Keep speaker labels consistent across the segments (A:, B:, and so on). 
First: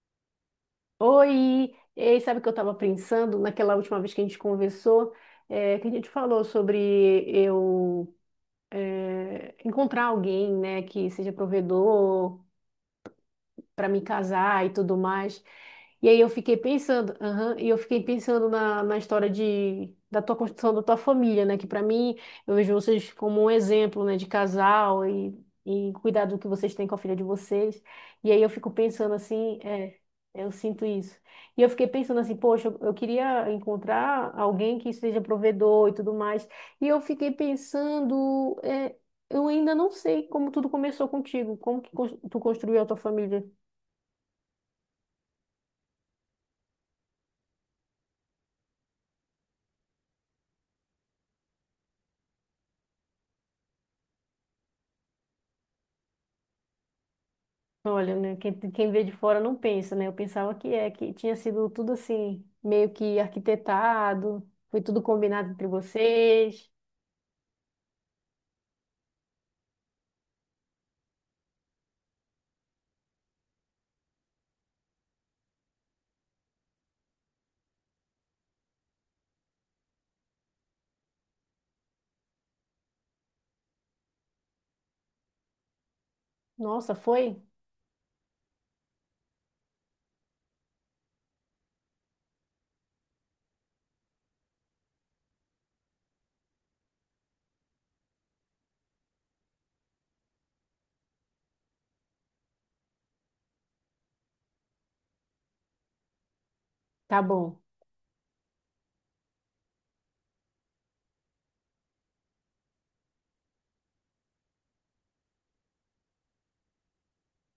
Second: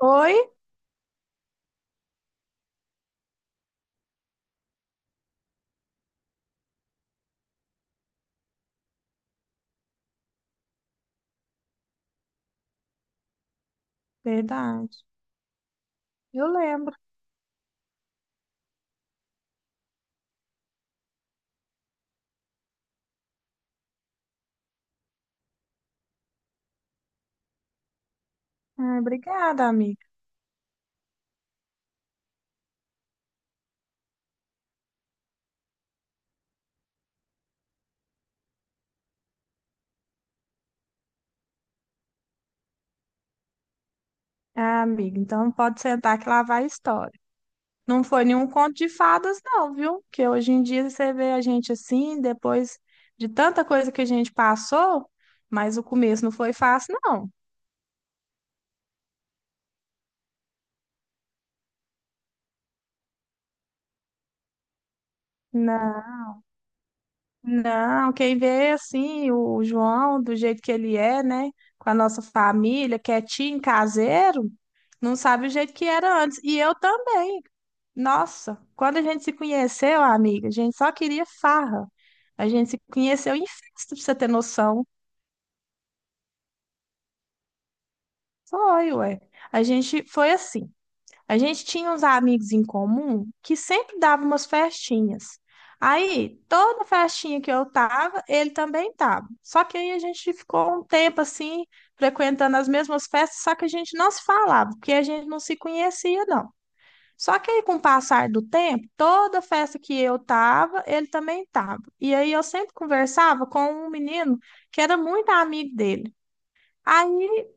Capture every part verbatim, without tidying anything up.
A: Oi?
B: Oi! Ei, sabe o que eu estava pensando naquela última vez que a gente conversou? É, que a gente falou sobre eu é, encontrar alguém, né, que seja provedor, para me casar e tudo
A: Verdade.
B: mais. E aí eu
A: Eu
B: fiquei
A: lembro.
B: pensando, aham, e eu fiquei pensando na, na história de, da tua construção da tua família, né? Que para mim, eu vejo vocês como um exemplo, né, de casal e, e cuidado que vocês têm com a filha de vocês. E aí eu fico
A: Ah,
B: pensando assim,
A: obrigada,
B: é,
A: amiga.
B: eu sinto isso. E eu fiquei pensando assim, poxa, eu, eu queria encontrar alguém que seja provedor e tudo mais. E eu fiquei pensando, é, eu ainda não sei como tudo começou contigo, como que cons- tu construiu a tua família.
A: Ah, amiga, então pode sentar que lá vai a história. Não foi nenhum conto de fadas, não, viu? Que hoje em dia você vê a gente assim, depois de tanta coisa que a gente passou, mas o começo não foi fácil, não.
B: Olha, né, quem, quem vê de fora não pensa, né? Eu pensava que é, que tinha sido tudo assim, meio que arquitetado, foi tudo combinado entre
A: Não,
B: vocês.
A: não, quem vê assim, o João, do jeito que ele é, né? Com a nossa família, quietinho, caseiro, não sabe o jeito que era antes. E eu também. Nossa, quando a gente se conheceu, amiga, a gente só queria farra. A gente se conheceu em festa, pra você ter noção.
B: Nossa, foi?
A: Foi, ué. A gente foi assim. A gente tinha uns amigos em comum que sempre davam umas festinhas. Aí, toda festinha que eu tava, ele também tava. Só que aí a gente ficou um tempo assim, frequentando as mesmas festas, só que a gente não se falava, porque a gente não se conhecia, não.
B: Tá
A: Só que
B: bom.
A: aí, com o passar do tempo, toda festa que eu tava, ele também tava. E aí eu sempre conversava com um menino que era muito amigo dele. Aí,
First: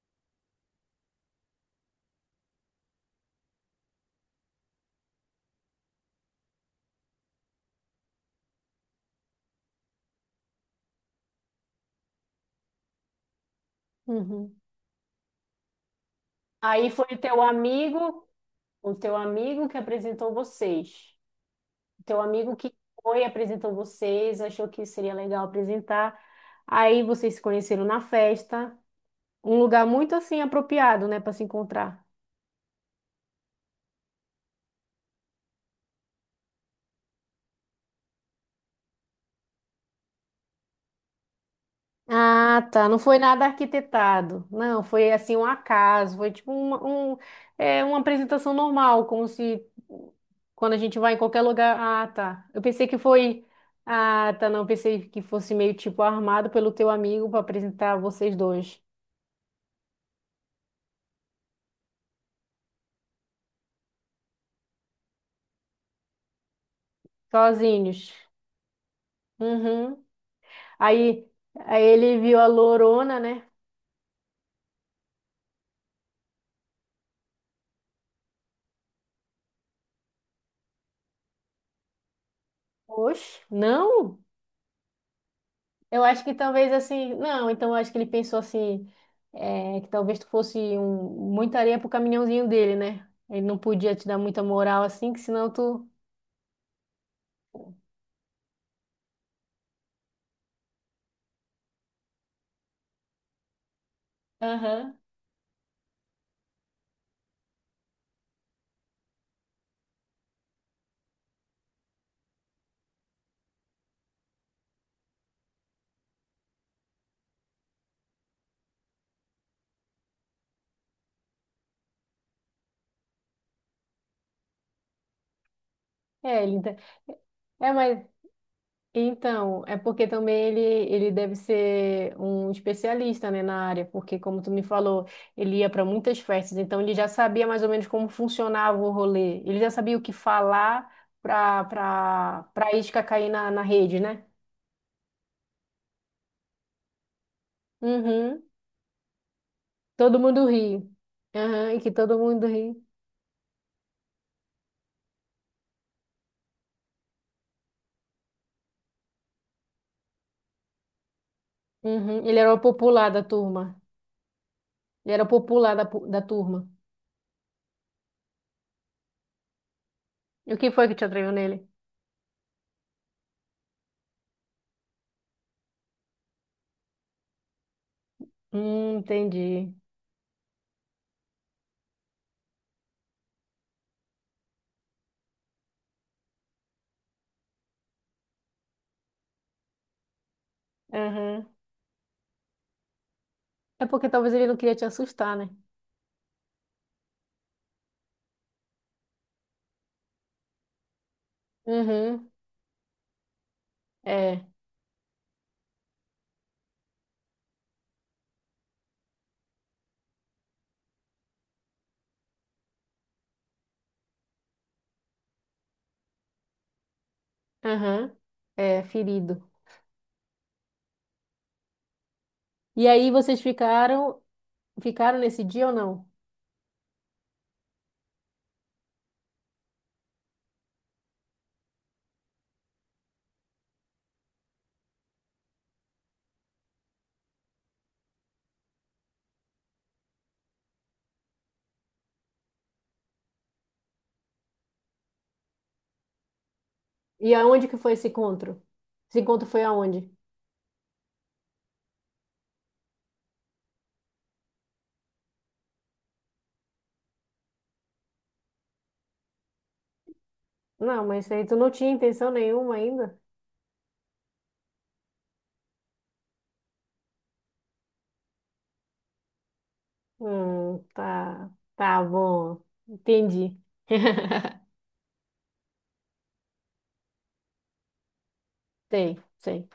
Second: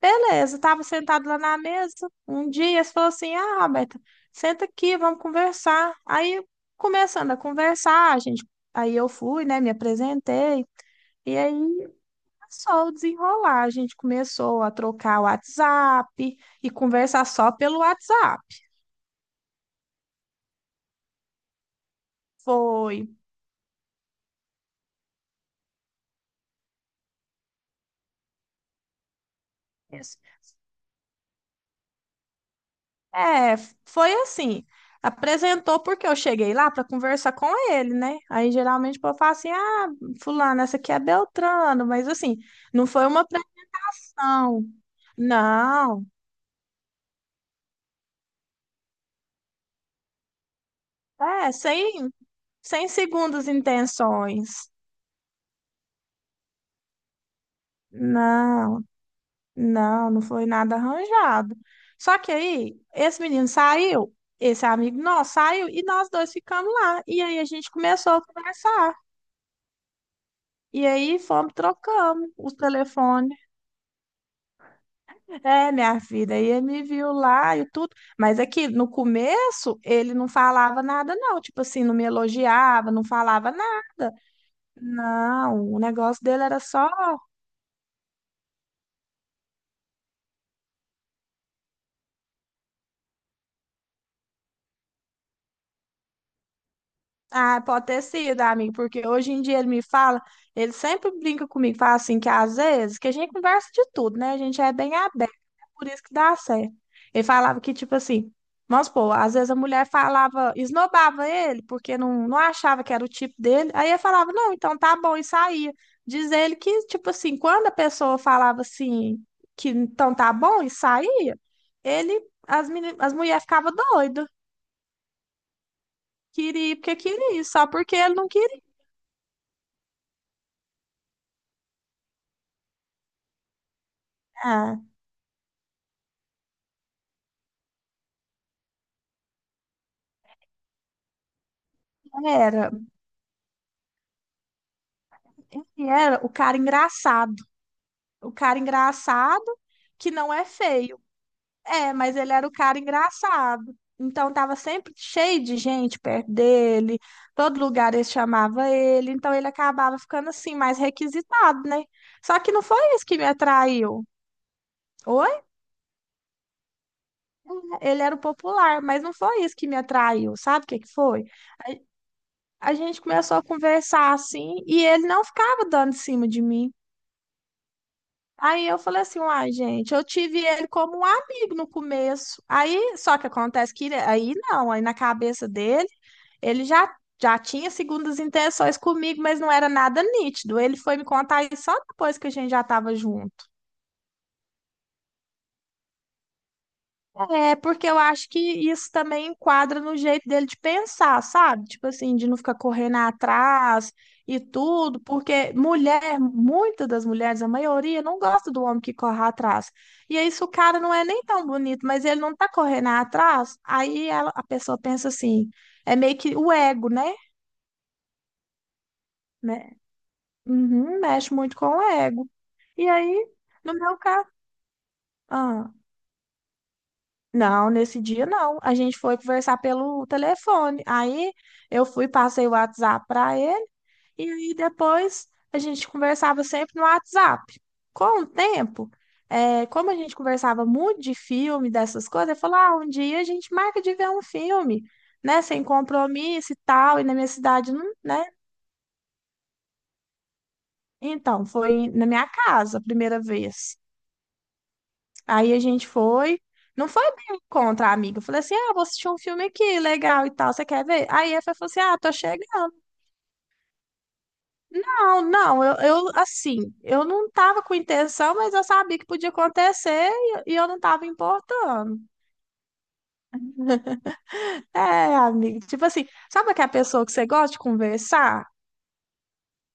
A: beleza, tava sentado lá na mesa. Um dia ele falou assim: Ah, Roberta, senta aqui, vamos conversar. Aí, começando a conversar, a gente, aí eu fui, né, me apresentei. E aí começou o desenrolar. A gente
B: Uhum.
A: começou a trocar o WhatsApp e
B: Aí foi o
A: conversar
B: teu
A: só pelo
B: amigo,
A: WhatsApp.
B: o teu amigo que apresentou vocês. O teu amigo que
A: Foi.
B: foi, apresentou vocês, achou que seria legal apresentar. Aí vocês se conheceram na festa, um lugar muito assim apropriado, né, para se encontrar.
A: É, foi assim. Apresentou porque eu cheguei lá para conversar com ele, né? Aí geralmente o povo fala assim: ah, fulano, essa aqui é Beltrano, mas assim,
B: Ah,
A: não
B: tá. Não
A: foi
B: foi
A: uma
B: nada arquitetado.
A: pregação.
B: Não, foi assim um
A: Não,
B: acaso. Foi tipo uma, um, é, Uma apresentação normal, como se quando a gente vai em qualquer
A: é,
B: lugar. Ah,
A: sem,
B: tá. Eu pensei
A: sem
B: que foi.
A: segundas
B: Ah, tá. Não, eu
A: intenções.
B: pensei que fosse meio tipo armado pelo teu amigo para apresentar vocês dois,
A: Não, não, não foi nada arranjado. Só que aí, esse menino saiu, esse amigo nosso saiu, e nós dois ficamos lá. E aí a gente
B: sozinhos.
A: começou a conversar.
B: Uhum.
A: E aí
B: Aí,
A: fomos,
B: Aí ele
A: trocamos
B: viu a
A: os
B: lorona,
A: telefones.
B: né?
A: É, minha filha, e ele me viu lá e tudo, mas é que no começo ele não falava nada, não, tipo assim, não me elogiava, não
B: Oxe,
A: falava nada.
B: não.
A: Não, o
B: Eu acho
A: negócio
B: que
A: dele era
B: talvez
A: só.
B: assim, não, então eu acho que ele pensou assim, é, que talvez tu fosse um, muita areia pro caminhãozinho dele, né? Ele não podia te dar muita moral assim, que senão tu.
A: Ah, pode ter sido, amigo, porque hoje em dia ele me fala, ele sempre brinca comigo, fala assim, que às vezes, que a gente conversa de tudo, né? A gente é bem
B: Aham.
A: aberto, é por isso que dá certo. Ele falava que, tipo assim, vamos supor, às vezes a mulher falava, esnobava ele, porque não, não achava que era o tipo dele, aí ele falava, não, então tá bom, e saía. Diz ele que, tipo assim, quando a pessoa falava assim, que então tá bom, e saía, ele, as, meni- as mulheres ficavam doidas,
B: É, ele.
A: queria
B: ente-
A: porque queria, só
B: É,
A: porque
B: mas.
A: ele não queria.
B: Então, é porque também ele, ele deve ser um especialista, né, na área, porque como tu me
A: Ah.
B: falou, ele ia para muitas festas, então ele já sabia mais ou menos como funcionava o rolê. Ele já sabia o que falar para para
A: Era,
B: para isca cair na, na rede, né?
A: ele era o cara engraçado. O
B: Uhum.
A: cara engraçado que
B: Todo
A: não é
B: mundo ri.
A: feio.
B: Aham, e que
A: É, mas
B: todo
A: ele
B: mundo
A: era o
B: ri.
A: cara engraçado. Então tava sempre cheio de gente perto dele, todo lugar eles chamava ele, então ele acabava ficando assim mais requisitado, né?
B: Uhum. Ele
A: Só que
B: era o
A: não foi isso
B: popular
A: que
B: da
A: me
B: turma.
A: atraiu.
B: Ele era o
A: Oi?
B: popular da, pu- Da turma.
A: É, Ele era o popular, mas não foi isso que me atraiu.
B: E o
A: Sabe o
B: que
A: que
B: foi
A: que
B: que te
A: foi?
B: atraiu nele?
A: A gente começou a conversar assim e ele não ficava dando em cima de mim. Aí eu
B: Hum,
A: falei assim, uai,
B: entendi.
A: gente, eu tive ele como um amigo no começo. Aí, só que acontece que ele- aí não, aí na cabeça dele, ele já já tinha segundas intenções comigo, mas não era nada nítido. Ele foi me contar
B: Aham.
A: isso só depois que a gente já estava junto.
B: É porque talvez ele não queria te assustar, né?
A: É, porque eu acho que isso também enquadra no jeito dele de pensar, sabe? Tipo assim, de
B: Uhum.
A: não ficar correndo atrás e
B: É.
A: tudo, porque mulher, muitas das mulheres, a maioria, não gosta do homem que corre atrás. E aí, se o cara não é nem tão bonito, mas ele não tá correndo atrás, aí ela- a pessoa pensa assim, é meio que o ego, né?
B: Aham. É, ferido.
A: Né? Uhum, mexe muito com o ego.
B: E
A: E
B: aí
A: aí,
B: vocês
A: no meu
B: ficaram,
A: caso.
B: ficaram nesse dia ou não?
A: Não, nesse dia não. A gente foi conversar pelo telefone. Aí eu fui, passei o WhatsApp para ele e aí depois a gente conversava sempre no WhatsApp. Com o tempo, é, como a gente conversava muito de filme, dessas coisas, ele falou: ah, um dia a gente marca de ver um filme, né? Sem compromisso e tal. E na minha
B: E aonde
A: cidade,
B: que
A: não,
B: foi esse
A: né?
B: encontro? Esse encontro foi aonde?
A: Então, foi na minha casa a primeira vez. Aí a gente foi. Não foi bem contra a amiga. Eu falei assim: ah, vou assistir um filme aqui, legal e tal, você quer
B: Não,
A: ver?
B: mas
A: Aí a
B: aí
A: Fê
B: tu
A: falou
B: não
A: assim:
B: tinha
A: ah, tô
B: intenção
A: chegando.
B: nenhuma ainda?
A: Não, não, eu, eu, assim, eu não tava com intenção, mas eu sabia que podia acontecer e, e eu não
B: Hum,
A: tava
B: tá.
A: importando.
B: Tá bom. Entendi.
A: É, amiga, tipo assim, sabe aquela pessoa que você gosta de conversar?
B: Sei, sei,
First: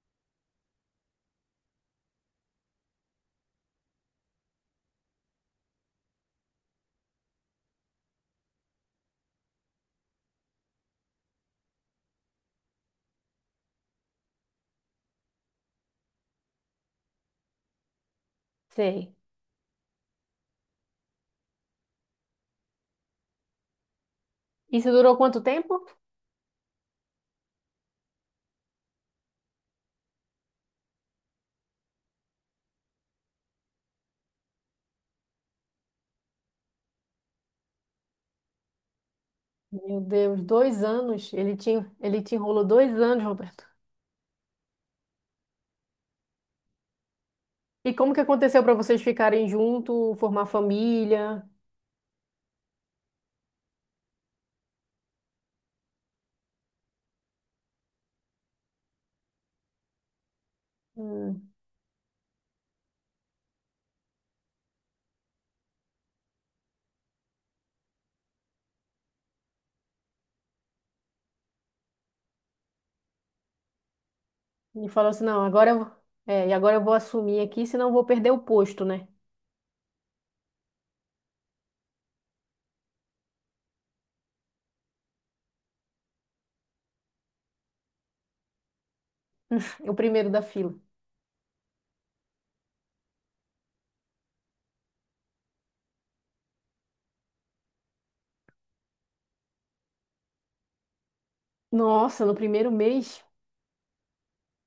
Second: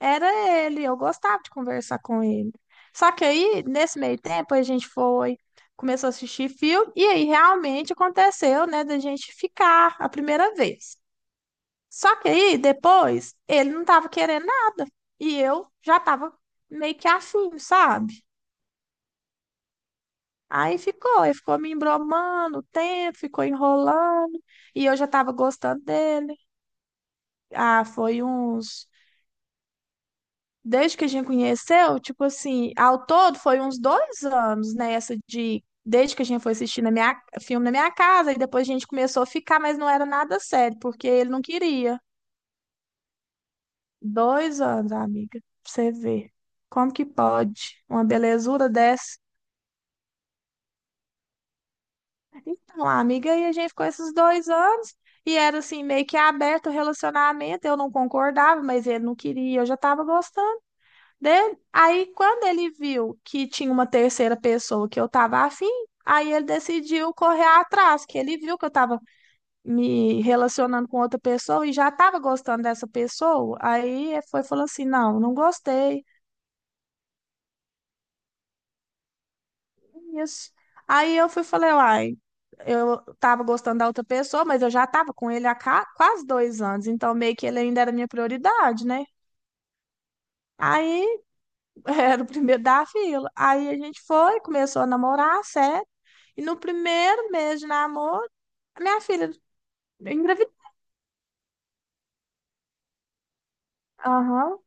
A: Era ele, eu gostava de conversar com ele. Só que aí, nesse meio tempo, a gente foi começou a assistir filme, e aí realmente aconteceu, né, da gente ficar a primeira vez. Só que aí, depois, ele não tava querendo nada. E eu já tava meio que afim, sabe?
B: sei.
A: Aí ficou, ele ficou me embromando o tempo, ficou enrolando. E
B: Isso
A: eu já
B: durou
A: tava
B: quanto
A: gostando
B: tempo?
A: dele. Ah, foi uns. Desde que a gente conheceu, tipo assim, ao todo foi uns dois anos, né? Essa de. Desde que a gente foi assistir na minha, filme na minha casa, e depois a gente começou a ficar, mas não
B: Meu
A: era nada
B: Deus,
A: sério,
B: dois
A: porque ele
B: anos.
A: não
B: Ele te,
A: queria.
B: ele te enrolou dois anos, Roberto.
A: Dois anos, amiga, pra você ver. Como que pode?
B: E
A: Uma
B: como que aconteceu
A: belezura
B: para vocês
A: dessa.
B: ficarem junto, formar família?
A: Então, amiga, aí a gente ficou esses dois anos e era assim, meio que aberto o relacionamento. Eu não concordava, mas ele não queria, eu já tava gostando
B: Hum.
A: dele. Aí, quando ele viu que tinha uma terceira pessoa que eu tava afim, aí ele decidiu correr atrás, que ele viu que eu tava me relacionando com outra pessoa e já tava gostando dessa pessoa. Aí ele foi falando assim:
B: Ele falou
A: não,
B: assim,
A: não
B: não, agora eu,
A: gostei.
B: é, E agora eu vou assumir aqui, senão eu vou perder o posto, né?
A: Isso. Aí eu fui e falei, uai, eu tava gostando da outra pessoa, mas eu já tava com ele há ca- quase dois anos, então meio que ele ainda era minha prioridade, né?
B: O primeiro da fila.
A: Aí era o primeiro da fila. Aí a gente foi, começou a namorar, sério. E no primeiro mês de namoro, a minha filha engravidou.
B: Nossa, no primeiro mês?
A: Aham.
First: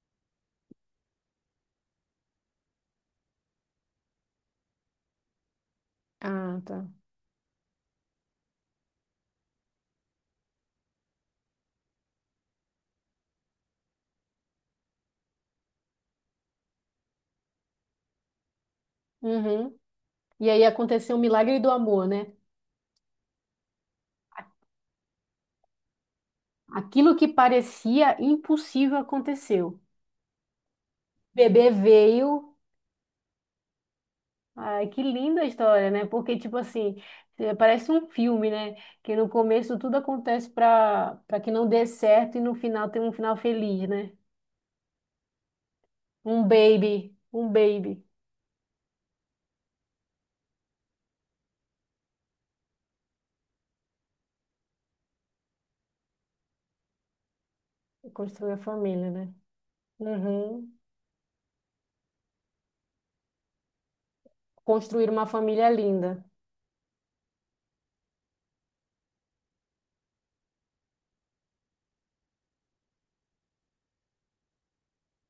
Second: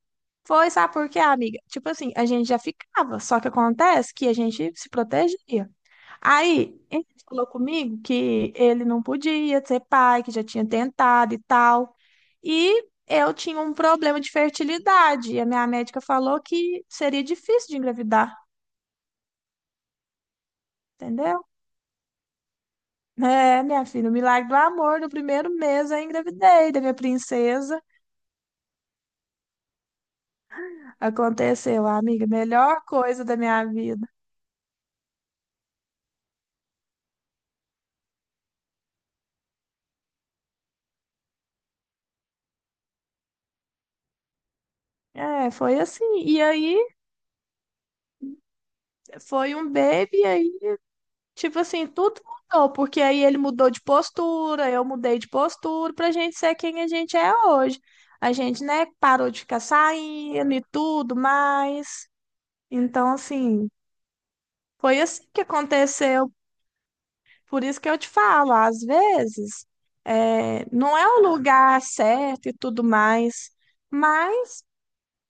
A: Foi, sabe por quê, amiga? Tipo assim, a gente já ficava, só que acontece que a gente se protegia.
B: Ah,
A: Aí
B: tá.
A: ele falou comigo que ele não podia ser pai, que já tinha tentado e tal. E eu tinha um problema de fertilidade. E a minha médica falou que seria difícil de engravidar,
B: Uhum. E aí aconteceu o
A: entendeu?
B: milagre do amor, né?
A: É, minha filha, o milagre do amor no primeiro mês eu engravidei da minha
B: Aquilo que
A: princesa.
B: parecia impossível aconteceu. Bebê
A: Aconteceu, amiga,
B: veio.
A: melhor coisa da minha vida.
B: Ai, que linda a história, né? Porque, tipo assim, eh, parece um filme, né? Que no começo tudo acontece para para que não dê certo e no final tem um final feliz, né?
A: É, foi assim. E
B: Um
A: aí
B: baby, um baby.
A: foi um baby. Tipo assim, tudo mudou, porque aí ele mudou de postura, eu mudei de postura pra gente ser quem a gente é hoje. A
B: Construir a
A: gente, né,
B: família,
A: parou
B: né?
A: de ficar saindo e
B: Uhum.
A: tudo mais. Então, assim, foi
B: Construir
A: assim
B: uma
A: que
B: família linda.
A: aconteceu. Por isso que eu te falo, às vezes, é, não é o lugar certo e tudo mais, mas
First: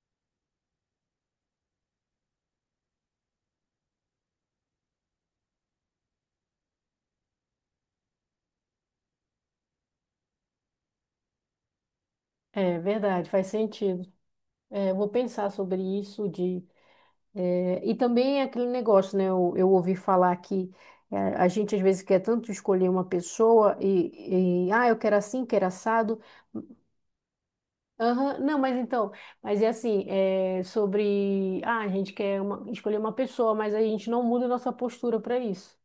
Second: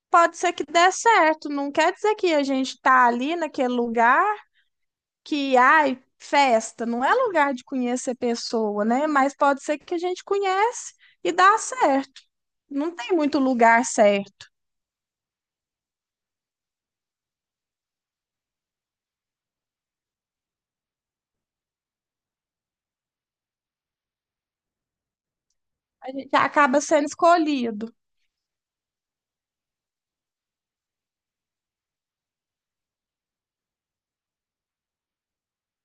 A: pode ser que dê certo. Não quer dizer que a gente tá ali naquele lugar. Que, ai, festa não é lugar de conhecer pessoa, né? Mas pode ser que a gente conhece e dá certo.
B: É
A: Não tem
B: verdade,
A: muito
B: faz
A: lugar
B: sentido.
A: certo.
B: É, eu vou pensar sobre isso de... eh, e também é aquele negócio, né? Eu, eu ouvi falar que eh, a gente às vezes quer tanto escolher uma pessoa e, e... Ah, eu quero assim, quero
A: A
B: assado.
A: gente acaba sendo escolhido.
B: Aham. Não, mas então, mas é assim, é sobre, ah, a gente quer uma- escolher uma pessoa, mas a gente não muda nossa postura para isso.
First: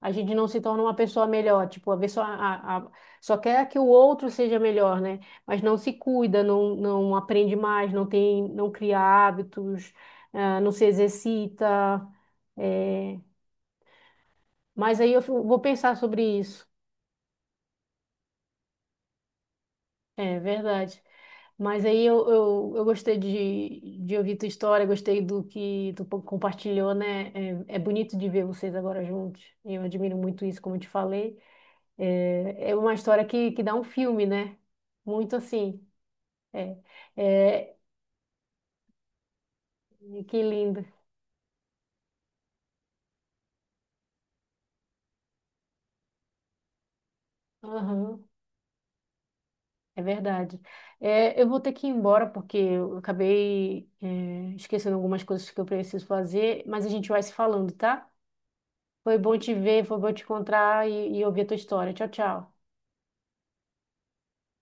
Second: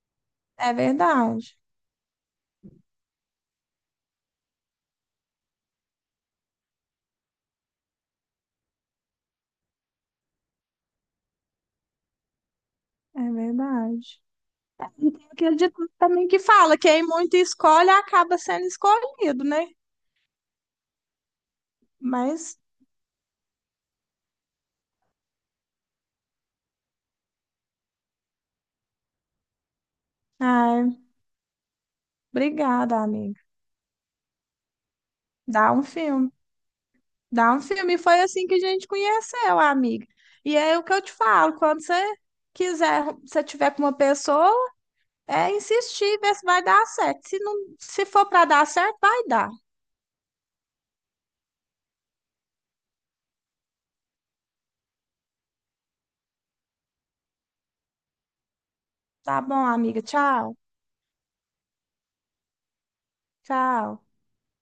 B: A gente não se
A: É
B: torna uma pessoa
A: verdade,
B: melhor, tipo, a pessoa a, a- só quer que o outro seja melhor, né? Mas não se cuida, não, não aprende mais, não tem, não cria hábitos, ah, não se exercita. É.
A: é verdade.
B: Mas aí
A: E
B: eu
A: tem aquele
B: vou
A: ditado
B: pensar sobre
A: também que
B: isso.
A: fala, quem muito escolhe acaba sendo escolhido, né?
B: É verdade. Mas aí eu,
A: Mas,
B: eu, eu gostei de, de ouvir tua história, gostei do que tu po- compartilhou, né? É, é bonito de ver vocês agora juntos. Eu admiro muito isso, como eu te
A: ai,
B: falei. É, é uma
A: obrigada,
B: história
A: amiga.
B: que, que dá um filme, né? Muito
A: Dá um
B: assim.
A: filme.
B: É,
A: Dá um
B: é,
A: filme. E Foi assim que a gente conheceu, amiga.
B: que
A: E é
B: lindo.
A: o que eu te falo, quando você quiser, se tiver com uma pessoa, é insistir, ver se vai dar certo. Se não, se
B: Aham,
A: for para dar certo, vai dar.
B: é verdade. É, eu vou ter que ir embora porque eu acabei, é, esquecendo algumas coisas que eu preciso fazer, mas a gente vai se falando, tá? Foi bom
A: Tá
B: te
A: bom,
B: ver, foi
A: amiga.
B: bom te
A: Tchau.
B: encontrar e, e ouvir a tua história. Tchau, tchau.
A: Tchau.